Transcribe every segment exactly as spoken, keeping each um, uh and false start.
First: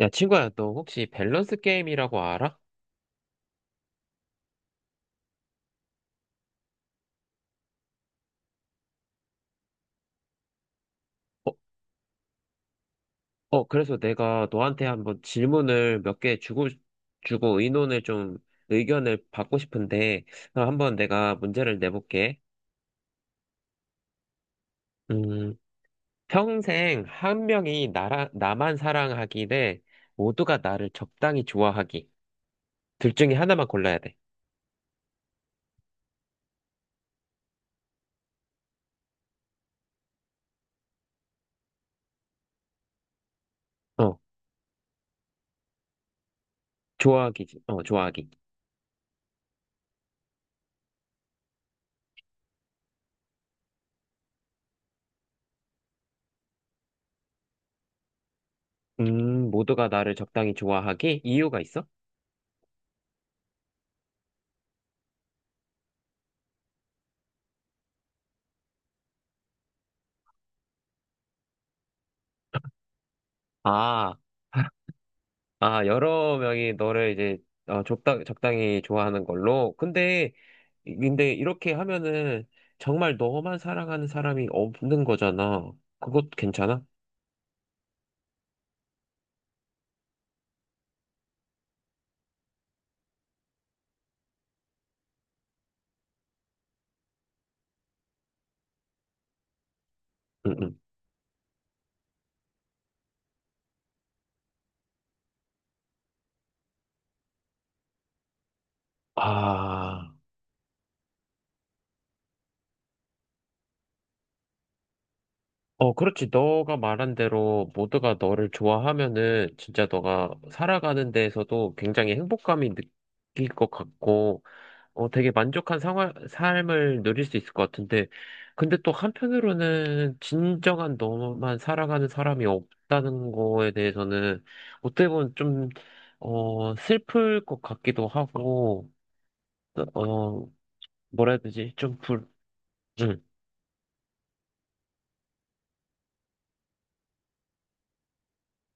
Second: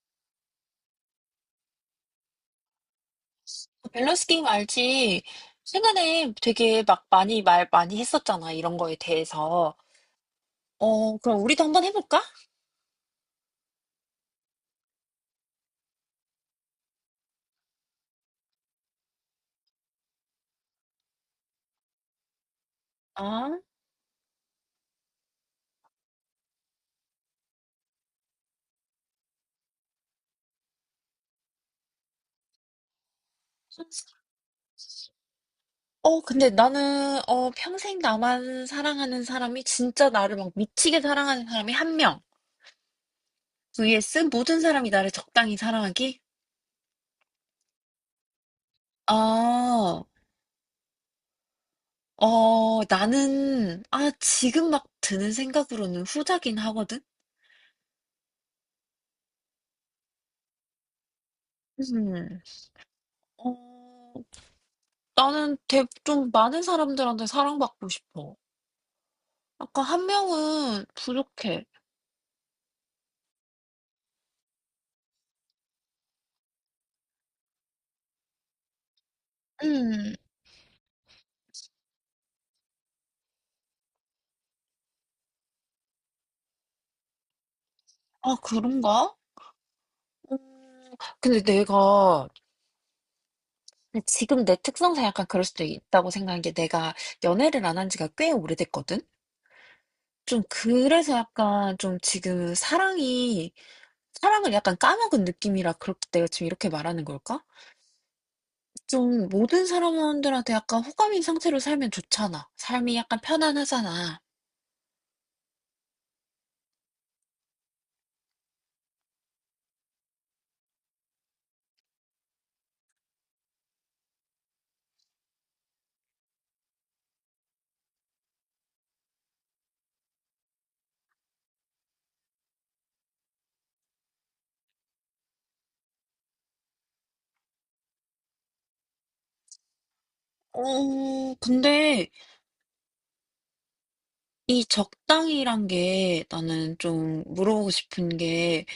야, 친구야, 너 혹시 밸런스 게임이라고 알아? 밸런스 게임 알지? 최근에 되게 막 많이 말 많이 했었잖아, 이런 거에 대해서. 어, 그럼 어, 우리도 한번 해볼까? 어, 그래서 내가 너한테 한번 질문을 몇 개 주고, 주고 의논을 좀, 의견을 받고 싶은데, 어, 한번 내가 문제를 내볼게. 아, 음, 평생 한 명이 나라, 나만 사랑하기 대 모두가 나를 적당히 좋아하기. 둘 중에 하나만 골라야 돼. 어, 근데 나는, 어, 평생 나만 사랑하는 사람이, 진짜 나를 막 미치게 사랑하는 사람이 한 명. 어, vs 모든 사람이 나를 적당히 사랑하기? 좋아하기지. 어, 좋아하기. 아 어, 나는, 아, 지금 막 드는 생각으로는 후자긴 하거든? 음, 모두가 나를 적당히 좋아하기? 이유가 있어? 음, 어, 나는 대, 좀 많은 사람들한테 사랑받고 싶어. 아까 한 명은 부족해. 아. 아, 여러 명이 너를 이제 어, 적당, 적당히 좋아하는 걸로. 음. 근데, 근데 이렇게 하면은 정말 너만 사랑하는 사람이 없는 거잖아. 그것 괜찮아? 아, 그런가? 음. 근데 내가 지금 내 특성상 약간 그럴 수도 있다고 생각한 게 내가 연애를 안 한 지가 꽤 오래됐거든? 좀 응, 응. 그래서 약간 좀 지금 사랑이 사랑을 약간 까먹은 느낌이라 그렇 내가 지금 이렇게 말하는 걸까? 좀 모든 아, 사람들한테 약간 호감인 상태로 살면 좋잖아. 삶이 약간 편안하잖아. 어, 그렇지. 너가 말한 대로 모두가 너를 좋아하면은 진짜 너가 살아가는 데에서도 굉장히 행복감이 느낄 것 같고, 어, 되게 만족한 생활, 삶을 누릴 수 있을 것 같은데, 근데 또 한편으로는 진정한 너만 살아가는 사람이 없다는 거에 대해서는 어떻게 보면 좀, 어, 슬플 것 같기도 하고, 어, 뭐라 어 해야 되지? 좀 근데 불, 음. 이 적당이란 게 나는 좀 물어보고 싶은 게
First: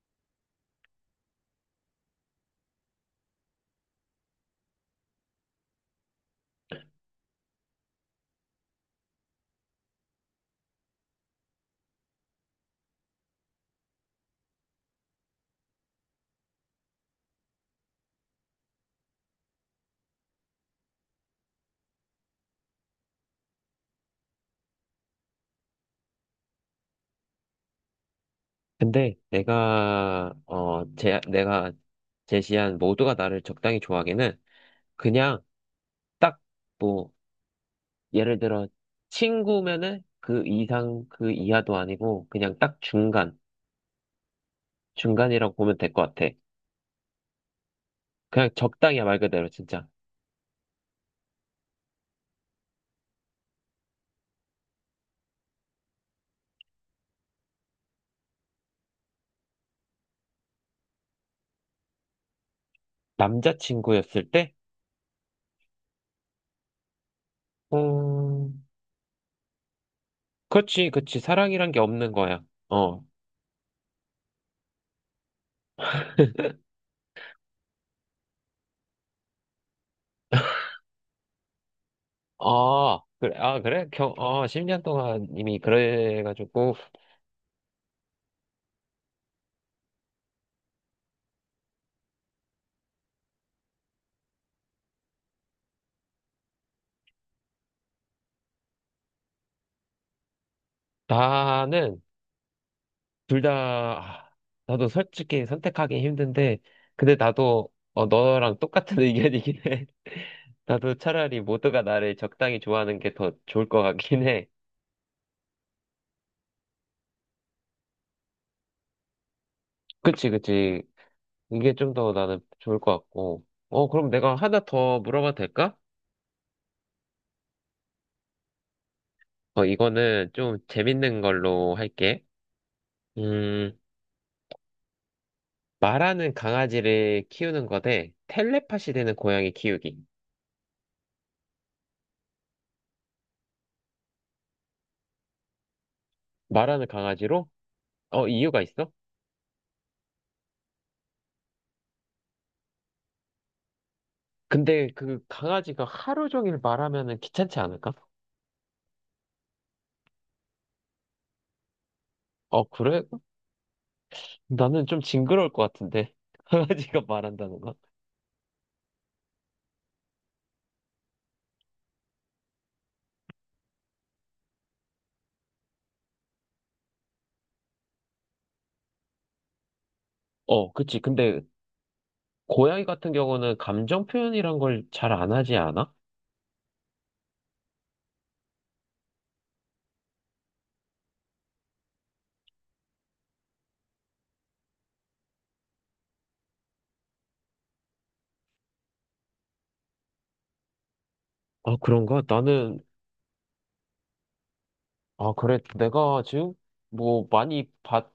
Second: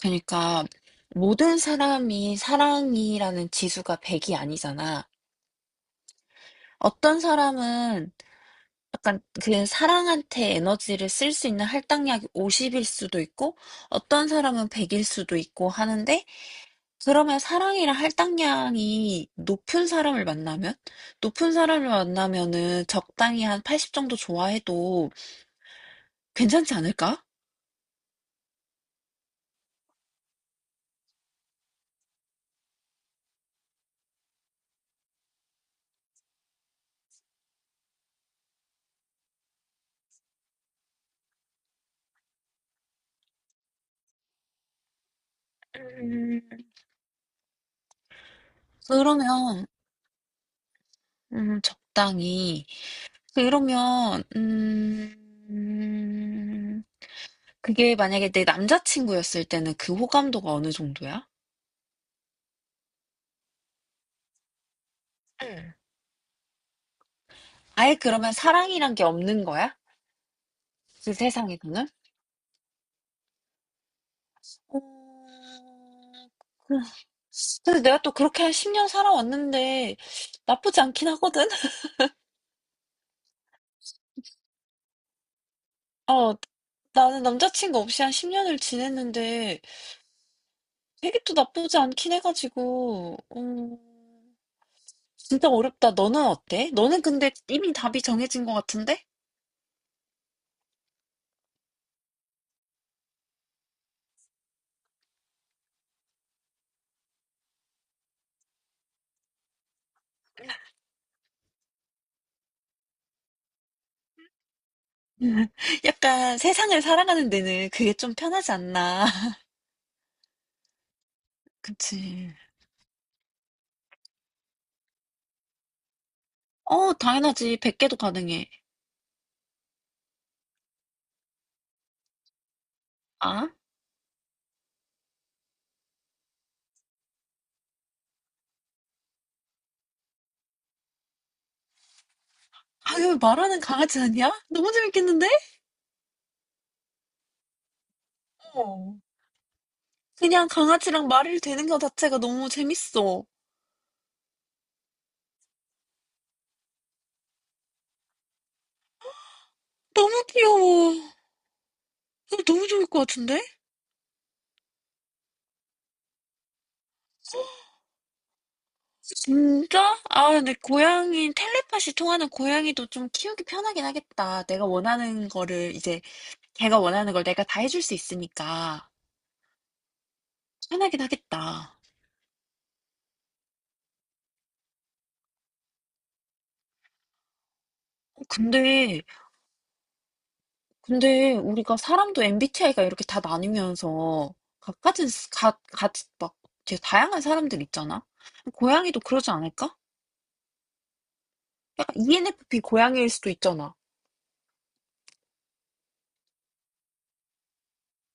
그러니까 모든 사람이 사랑이라는 지수가 백이 아니잖아. 어떤 사람은 약간 그 사랑한테 에너지를 쓸 수 있는 할당량이 오십일 수도 있고 어떤 사람은 백일 수도 있고 하는데 그러면 사랑이랑 할당량이 높은 사람을 만나면 높은 사람을 만나면은 적당히 한 팔십 정도 좋아해도 괜찮지 않을까? 근데 내가, 어, 제, 내가 제시한 모두가 나를 적당히 좋아하기는 그냥 딱뭐 예를 들어 친구면은 그 이상 그 이하도 아니고 그냥 딱 중간 중간이라고 보면 될 것 같아. 음, 그냥 적당이야 말 그대로 그러면 진짜 음, 적당히. 그러면 음, 그게 만약에 내 남자친구였을 때는 그 호감도가 어느 정도야? 남자친구였을 때, 응. 아예 그러면 어, 사랑이란 게 없는 거야? 그렇지 그 그렇지 사랑이란 게 세상에서는? 없는 거야. 어, 어, 그- 근데 내가 또 그렇게 한 십 년 살아왔는데 나쁘지 않긴 하거든? 아 그래 아 그래 겨, 어 십 년 동안 이미 어, 그래가지고 나는 남자친구 없이 한 십 년을 지냈는데 되게 또 나쁘지 않긴 해가지고, 음, 진짜 어렵다. 너는 어때? 너는 근데 이미 답이 정해진 것 같은데? 나는 둘 다 아, 나도 솔직히 선택하기 힘든데 근데 나도 어, 너랑 똑같은 의견이긴 해. 나도 차라리 모두가 나를 적당히 좋아하는 게 더 좋을 것 같긴 해. 약간 세상을 살아가는 데는 그게 좀 편하지 않나. 그치, 그치. 이게 좀 더 그치. 나는 좋을 것 같고. 어, 그럼 내가 하나 더 물어봐도 될까? 어, 당연하지. 백 개도 가능해. 어, 이거는 좀 재밌는 걸로 할게. 아? 음, 말하는 강아지를 키우는 거대 텔레파시 되는 고양이 키우기. 아왜 말하는 강아지 아니야? 너무 재밌겠는데? 말하는 강아지로? 어, 이유가 있어? 어. 그냥 강아지랑 말을 되는 것 자체가 너무 재밌어. 근데 그 강아지가 하루 종일 말하면은 귀찮지 않을까? 너무 귀여워. 이거 어, 너무 좋을 것 그래? 같은데? 나는 좀 징그러울 것 같은데. 강아지가 말한다는 건? 진짜? 아, 근데 고양이, 텔레파시 통하는 고양이도 좀 키우기 편하긴 하겠다. 내가 원하는 거를 이제 걔가 원하는 걸 내가 다 해줄 수 있으니까 어, 그치. 편하긴 근데 하겠다. 고양이 같은 경우는 감정 표현이란 걸 잘 안 하지 않아? 어, 근데, 근데 우리가 사람도 엠비티아이가 이렇게 다 나뉘면서 각가은 각, 각, 막 되게 다양한 사람들 있잖아? 고양이도 그러지 않을까? 아, 약간 그런가? 이엔에프피 나는, 고양이일 수도 있잖아. 아, 그래. 내가 지금 뭐 많이 봤,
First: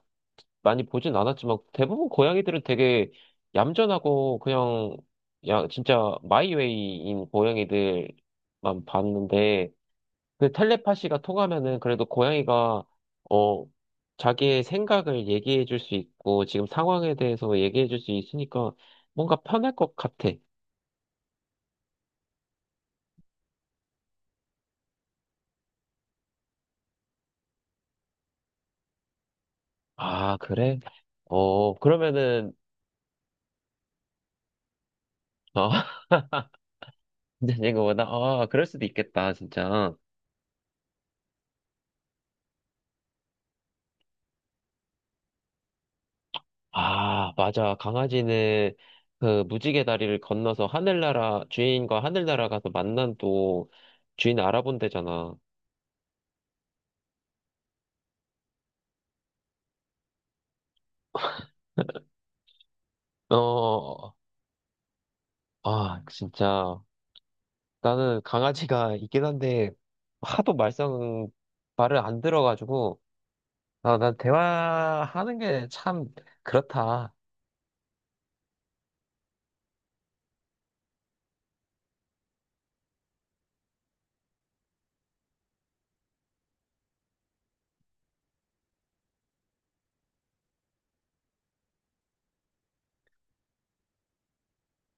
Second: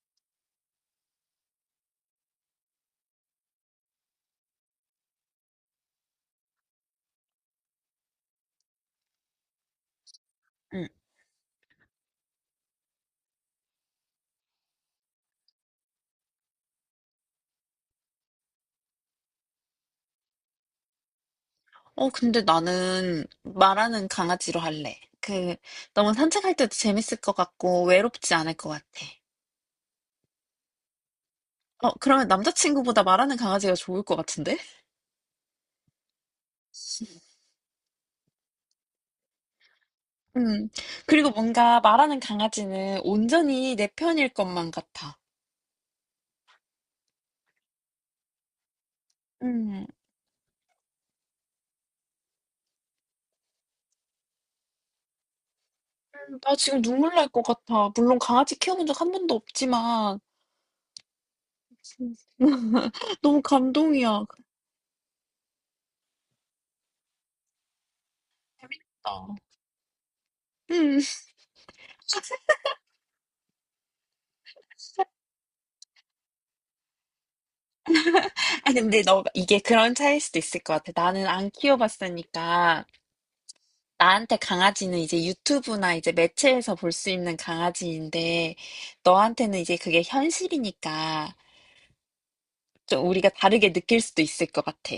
많이 보진 않았지만 대부분 고양이들은 되게 얌전하고 그냥, 야, 진짜 마이웨이인 고양이들만 봤는데 그 응. 텔레파시가 통하면은 그래도 고양이가, 어, 자기의 생각을 얘기해 줄 수 있고 지금 상황에 대해서 얘기해 줄 수 있으니까 뭔가 편할 것 같아. 어, 근데 나는 말하는 강아지로 할래. 그, 너무 산책할 때도 재밌을 것 같고 외롭지 않을 것 같아. 아, 그래? 어, 어, 그러면 그러면은, 남자친구보다 말하는 강아지가 좋을 것 같은데? 어, 이제 이거보다, 아, 그럴 수도 있겠다, 진짜. 음. 그리고 뭔가 말하는 강아지는 온전히 내 편일 것만 같아. 아, 맞아. 강아지는 그 무지개 음. 다리를 건너서 하늘나라, 주인과 하늘나라 가서 만난 또 주인 알아본대잖아. 음. 나 지금 눈물 날 것 같아. 물론 강아지 키워본 적 한 번도 없지만 음. 너무 어, 감동이야. 아, 진짜. 나는 강아지가 있긴 재밌다. 한데, 하도 음. 말썽 말을 안 들어가지고, 아, 난 대화하는 게 참 그렇다. 아 근데 너 이게 그런 차이일 수도 있을 것 같아. 나는 안 키워봤으니까 나한테 강아지는 이제 유튜브나 이제 매체에서 볼 수 있는 강아지인데 너한테는 이제 그게 현실이니까 좀 우리가 다르게 느낄 수도 있을 것 같아.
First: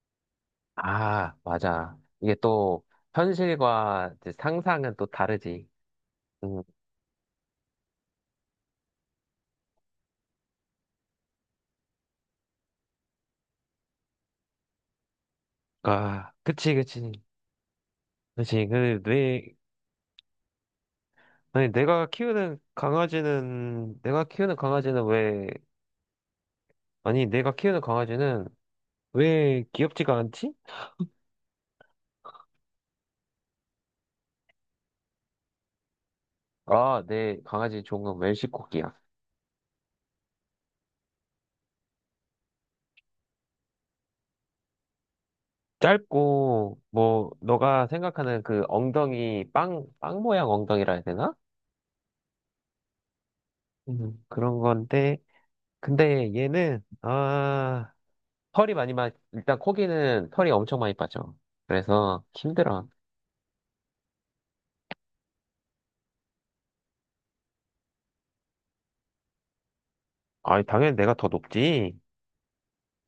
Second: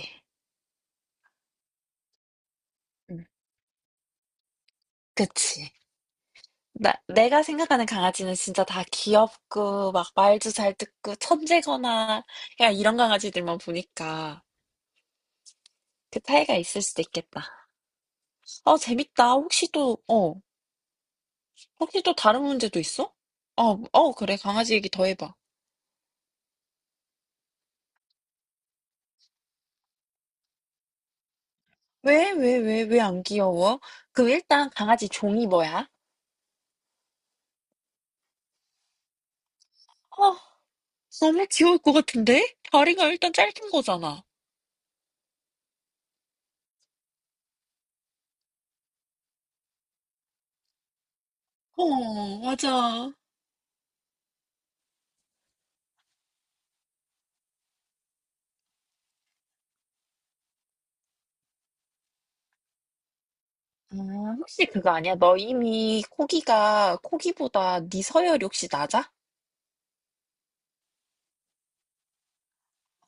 아, 맞아. 이게 또 음. 현실과 이제 상상은 또 다르지. 그치. 음, 나, 내가 생각하는 강아지는 진짜 다 귀엽고, 막 말도 잘 듣고, 천재거나, 그냥 이런 강아지들만 보니까 그 아, 차이가 그치, 있을 그치, 수도 있겠다. 그치. 어, 그 내, 재밌다. 혹시 또, 어, 아니 혹시 내가 또 다른 키우는 문제도 있어? 어, 강아지는 어, 내가 그래. 키우는 강아지 얘기 강아지는 더 해봐. 왜 아니 내가 키우는 강아지는 왜 귀엽지가 않지? 왜, 왜, 왜, 왜 안 귀여워? 그럼 일단 강아지 종이 뭐야? 아, 내 강아지 종은 웰시코기야. 어, 너무 귀여울 것 같은데? 다리가 일단 짧은 거잖아. 짧고 뭐 너가 생각하는 그 엉덩이 빵, 빵 모양 엉덩이라 해야 되나? 어, 맞아. 음, 그런 건데 근데 얘는 아. 털이 많이 마, 일단 코기는 털이 엄청 많이 빠져. 그래서 힘들어. 아, 혹시 그거 아니야? 너 이미 코기가 코기보다 네 서열이 혹시 낮아? 아, 당연히 내가 더 높지.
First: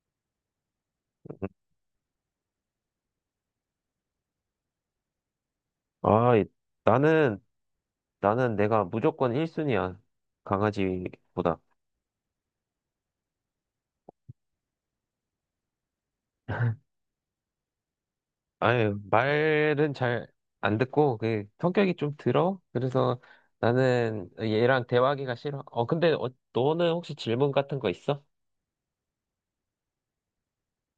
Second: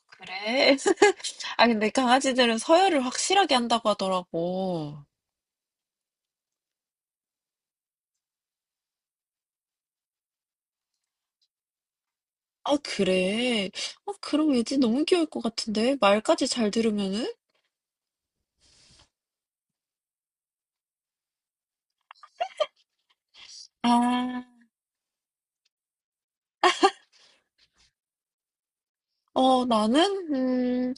그래? 아 근데 강아지들은 서열을 확실하게 한다고 하더라고. 아, 나는, 나는 내가 무조건 일 순위야. 강아지보다. 아 그래? 아 그럼 왠지 너무 귀여울 것 같은데 말까지 잘 들으면은? 아유, 말은 잘 안 듣고, 그, 성격이 좀 들어? 그래서 나는 아, 얘랑 대화하기가 싫어. 어, 근데 어, 너는 혹시 질문 같은 거 있어? 어 나는 음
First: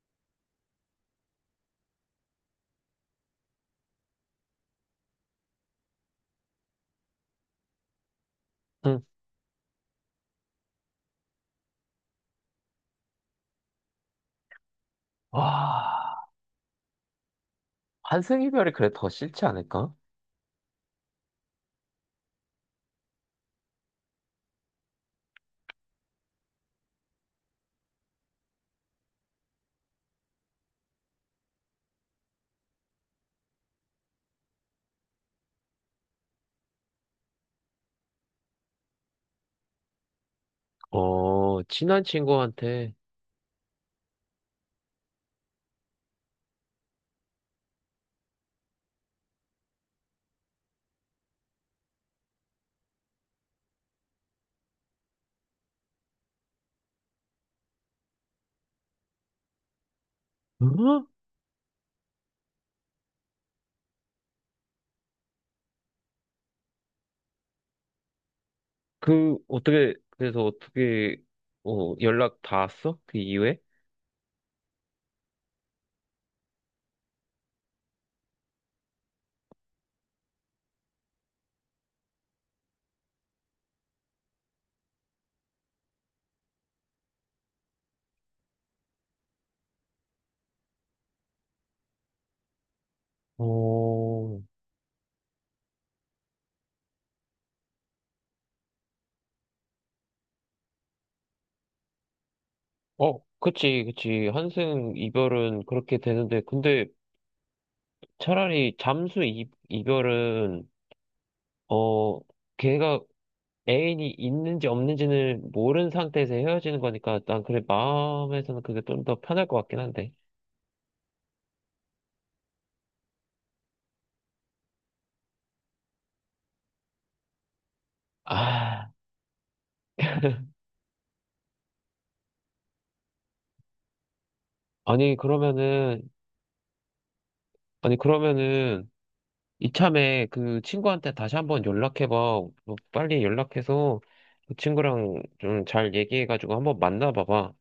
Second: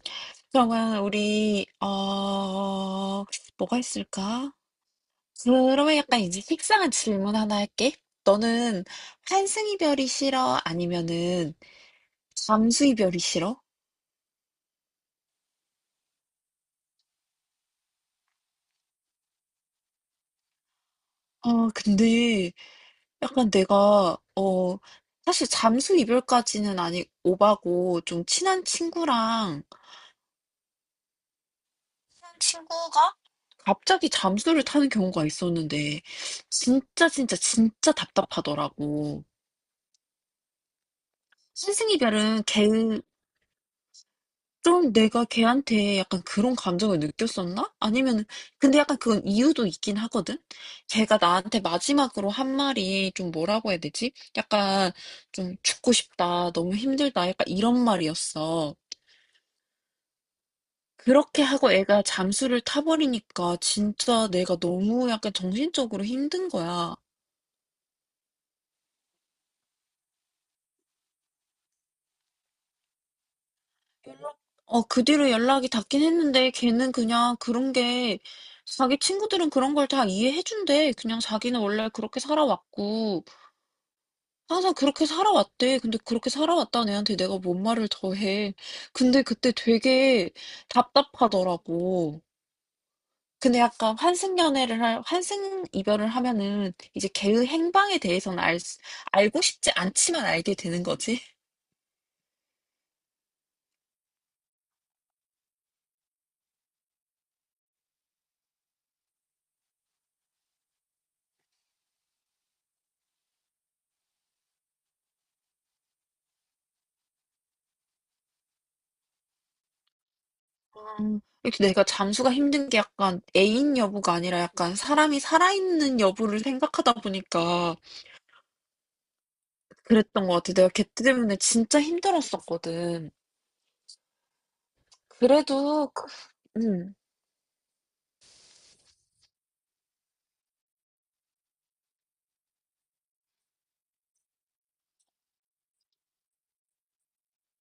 그러면 우리 어 뭐가 있을까? 그러면 약간 이제 식상한 질문 하나 할게. 너는 응. 환승이별이 싫어? 아니면은 잠수이별이 싫어? 와, 환승 이별이 그래 더 싫지 않을까? 아 근데 약간 내가 어 사실 잠수 이별까지는 아니 오바고 좀 친한 친구랑 친한 친구가 갑자기 잠수를 타는 경우가 있었는데 진짜 진짜 진짜 답답하더라고. 어, 스승 친한 이별은 친구한테. 개응 좀 내가 걔한테 약간 그런 감정을 느꼈었나? 아니면은 근데 약간 그건 이유도 있긴 하거든. 걔가 나한테 마지막으로 한 말이 좀 뭐라고 해야 되지? 약간 좀 죽고 싶다, 너무 힘들다, 약간 이런 말이었어. 응? 그렇게 하고 애가 잠수를 타버리니까 진짜 내가 너무 약간 정신적으로 힘든 거야. 그, 어떻게, 그래서 어떻게, 어, 연락 닿았어? 그 이후에? 연락, 어, 그 뒤로 연락이 닿긴 했는데 걔는 그냥 그런 게 자기 친구들은 그런 걸 다 이해해준대. 그냥 자기는 원래 그렇게 살아왔고. 항상 그렇게 살아왔대. 근데 그렇게 살아왔다는 애한테 내가 뭔 말을 더 해. 근데 그때 되게 답답하더라고. 근데 약간 환승 어, 연애를 할, 환승 이별을 하면은 이제 걔의 행방에 대해서는 알, 수- 알고 싶지 않지만 알게 되는 거지. 어, 그치, 그치. 한승 이별은 그렇게 되는데, 근데 차라리 잠수 이, 이별은, 어, 걔가 애인이 있는지 없는지는 모르는 상태에서 헤어지는 거니까, 난 그래, 마음에서는 그게 좀 더 편할 것 같긴 한데. 음, 이렇게 내가 잠수가 힘든 게 약간 애인 여부가 아니라 약간 사람이 살아있는 여부를 생각하다 보니까 아, 그랬던 것 같아. 내가 걔 때문에 진짜 힘들었었거든. 아니, 그래도, 그- 그러면은, 음. 아니, 그러면은, 이참에 그 친구한테 다시 한번 연락해봐. 뭐 빨리 연락해서 그 친구랑 좀 잘 얘기해가지고 한번 만나봐봐.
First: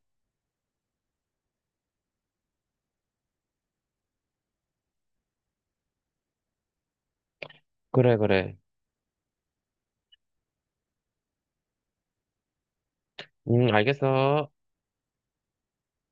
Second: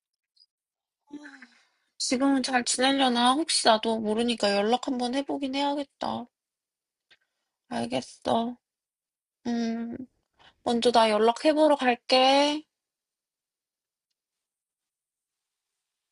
지금은 잘 지내려나? 혹시 나도 모르니까 연락 한번 해보긴 해야겠다. 그래, 알겠어. 그래. 음, 먼저 나 연락해보러 갈게. 응, 알겠어.